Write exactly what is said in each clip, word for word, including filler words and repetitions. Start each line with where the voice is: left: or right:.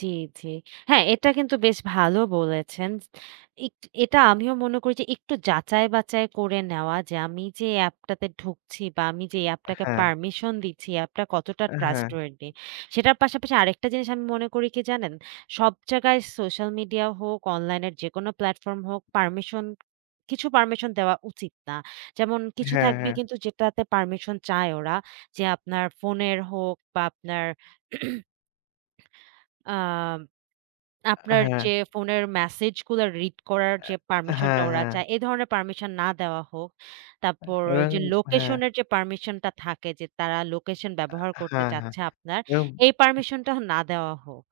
right: জি, জি। হ্যাঁ এটা কিন্তু বেশ ভালো বলেছেন। এট এটা আমিও মনে করি যে একটু বাচাই করে নেওয়া যে আমি যে অ্যাপটাতে ঢুকছি বা আমি যে এই
left: এ
right: অ্যাপটাকে
left: হ্যাঁ।
right: পারমিশন দিচ্ছি, অ্যাপটা কতটা
left: এ হ্যাঁ।
right: trustworthy সেটার পাশাপাশি আরেকটা জিনিস আমি মনে করি কি জানেন? সব জায়গায় সোশ্যাল মিডিয়া হোক, অনলাইন এর যেকোন প্লাটফর্ম হোক পারমিশন, কিছু পারমিশন দেওয়া উচিত না। যেমন কিছু
left: হ্যাঁ,
right: থাকবে
left: হ্যাঁ।
right: কিন্তু যেটাতে পারমিশন চায় ওরা যে আপনার ফোনের হোক বা আপনার আ
left: এ
right: আপনার
left: হ্যাঁ।
right: যে ফোনের মেসেজ গুলো রিড করার যে
left: আ
right: পারমিশন টা
left: হ্যাঁ,
right: ওরা
left: হ্যাঁ।
right: চায় এ ধরনের পারমিশন না দেওয়া হোক। তারপর
left: এবং
right: যে
left: হ্যাঁ।
right: লোকেশন এর যে পারমিশন টা থাকে যে তারা লোকেশন
left: আ
right: ব্যবহার করতে
left: হ্যাঁ, হ্যাঁ।
right: চাচ্ছে আপনার
left: এবং
right: এই পারমিশন টা না দেওয়া হোক।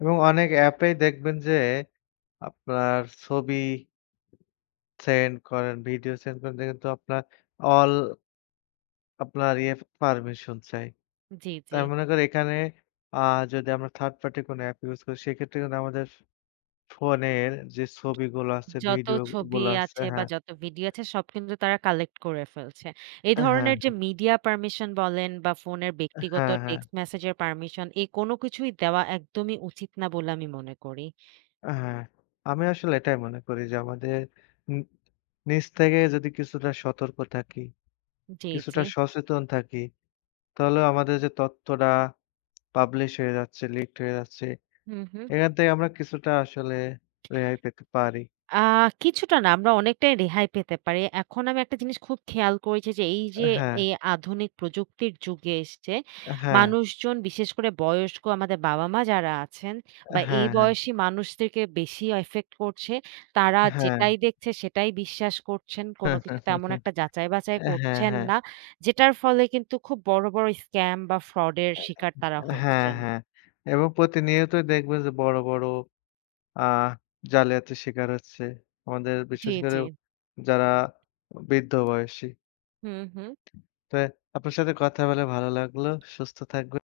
left: এবং অনেক অ্যাপেই দেখবেন যে আপনার ছবি সেন্ড করেন ভিডিও সেন্ড করতে কিন্তু আপনার অল আপনার ইএফ পারমিশন চায়।
right: জি, জি।
left: তাই মনে করো একানে আ যদি আমরা third party কোন অ্যাপ ইউস করি সেক্ষেত্রে কিন্তু আমাদের ফ ফোনের যে ছবিগুলো আছে,
right: যত
left: ভিডিও
right: ছবি
left: গুলো আছে
right: আছে বা
left: হ্যাঁ।
right: যত ভিডিও আছে সব কিন্তু তারা কালেক্ট করে ফেলছে। এ
left: আ হ্যাঁ,
right: ধরনের যে
left: হ্যাঁ।
right: মিডিয়া পারমিশন বলেন বা ফোনের ব্যক্তিগত
left: হ্যাঁ, হ্যাঁ।
right: টেক্সট মেসেজের পারমিশন এ কোন কিছুই দেওয়া একদমই উচিত না বলে আমি মনে করি।
left: ও হ্যাঁ, আমি আসলে এটাই মনে করি যে আমাদের ন নিজ থেকে যদি কিছুটা সতর্ক থাকি।
right: জি, জি।
left: কিছুটা সচেতন থাকি। তাহলে আমাদের যে তথ্যটা পাবলিশড হয়ে যাচ্ছে, লিকড হয়ে যাচ্ছে
right: হুম, হুম।
left: এখান থেকে আমরা কিছুটা আসলে রেহাই পেতে পারি।
right: আ কিছুটা না আমরা অনেকটাই রেহাই পেতে পারি। এখন আমি একটা জিনিস খুব খেয়াল করেছি যে, এই
left: এ
right: যে
left: হ্যাঁ।
right: এই আধুনিক প্রযুক্তির যুগে এসছে
left: এ হ্যাঁ।
right: মানুষজন, বিশেষ করে বয়স্ক আমাদের বাবা মা যারা আছেন
left: এ
right: বা এই
left: হ্যাঁ, হ্যাঁ।
right: বয়সী মানুষদেরকে বেশি ইফেক্ট করছে। তারা
left: হ্যাঁ।
right: যেটাই দেখছে সেটাই বিশ্বাস করছেন। কোন কিছু তেমন একটা বাচাই
left: হ্যাঁ,
right: করছেন
left: হ্যাঁ।
right: না। যেটার ফলে কিন্তু খুব বড়, বড় scam বা fraud এর
left: এ
right: শিকার তারা
left: হ্যাঁ,
right: হচ্ছেন।
left: হ্যাঁ। এবং প্রতিনিয়তই দেখবে যে বড়, বড় আ জালিয়াতির শিকার হচ্ছে। আমাদের
right: জি,
left: বিশেষ করে
right: জি।
left: যারা বৃদ্ধ বয়সী।
right: হুম, হুম।
left: তো আপনার সাথে কথা বলে ভালো লাগল, সুস্থ থাকবেন।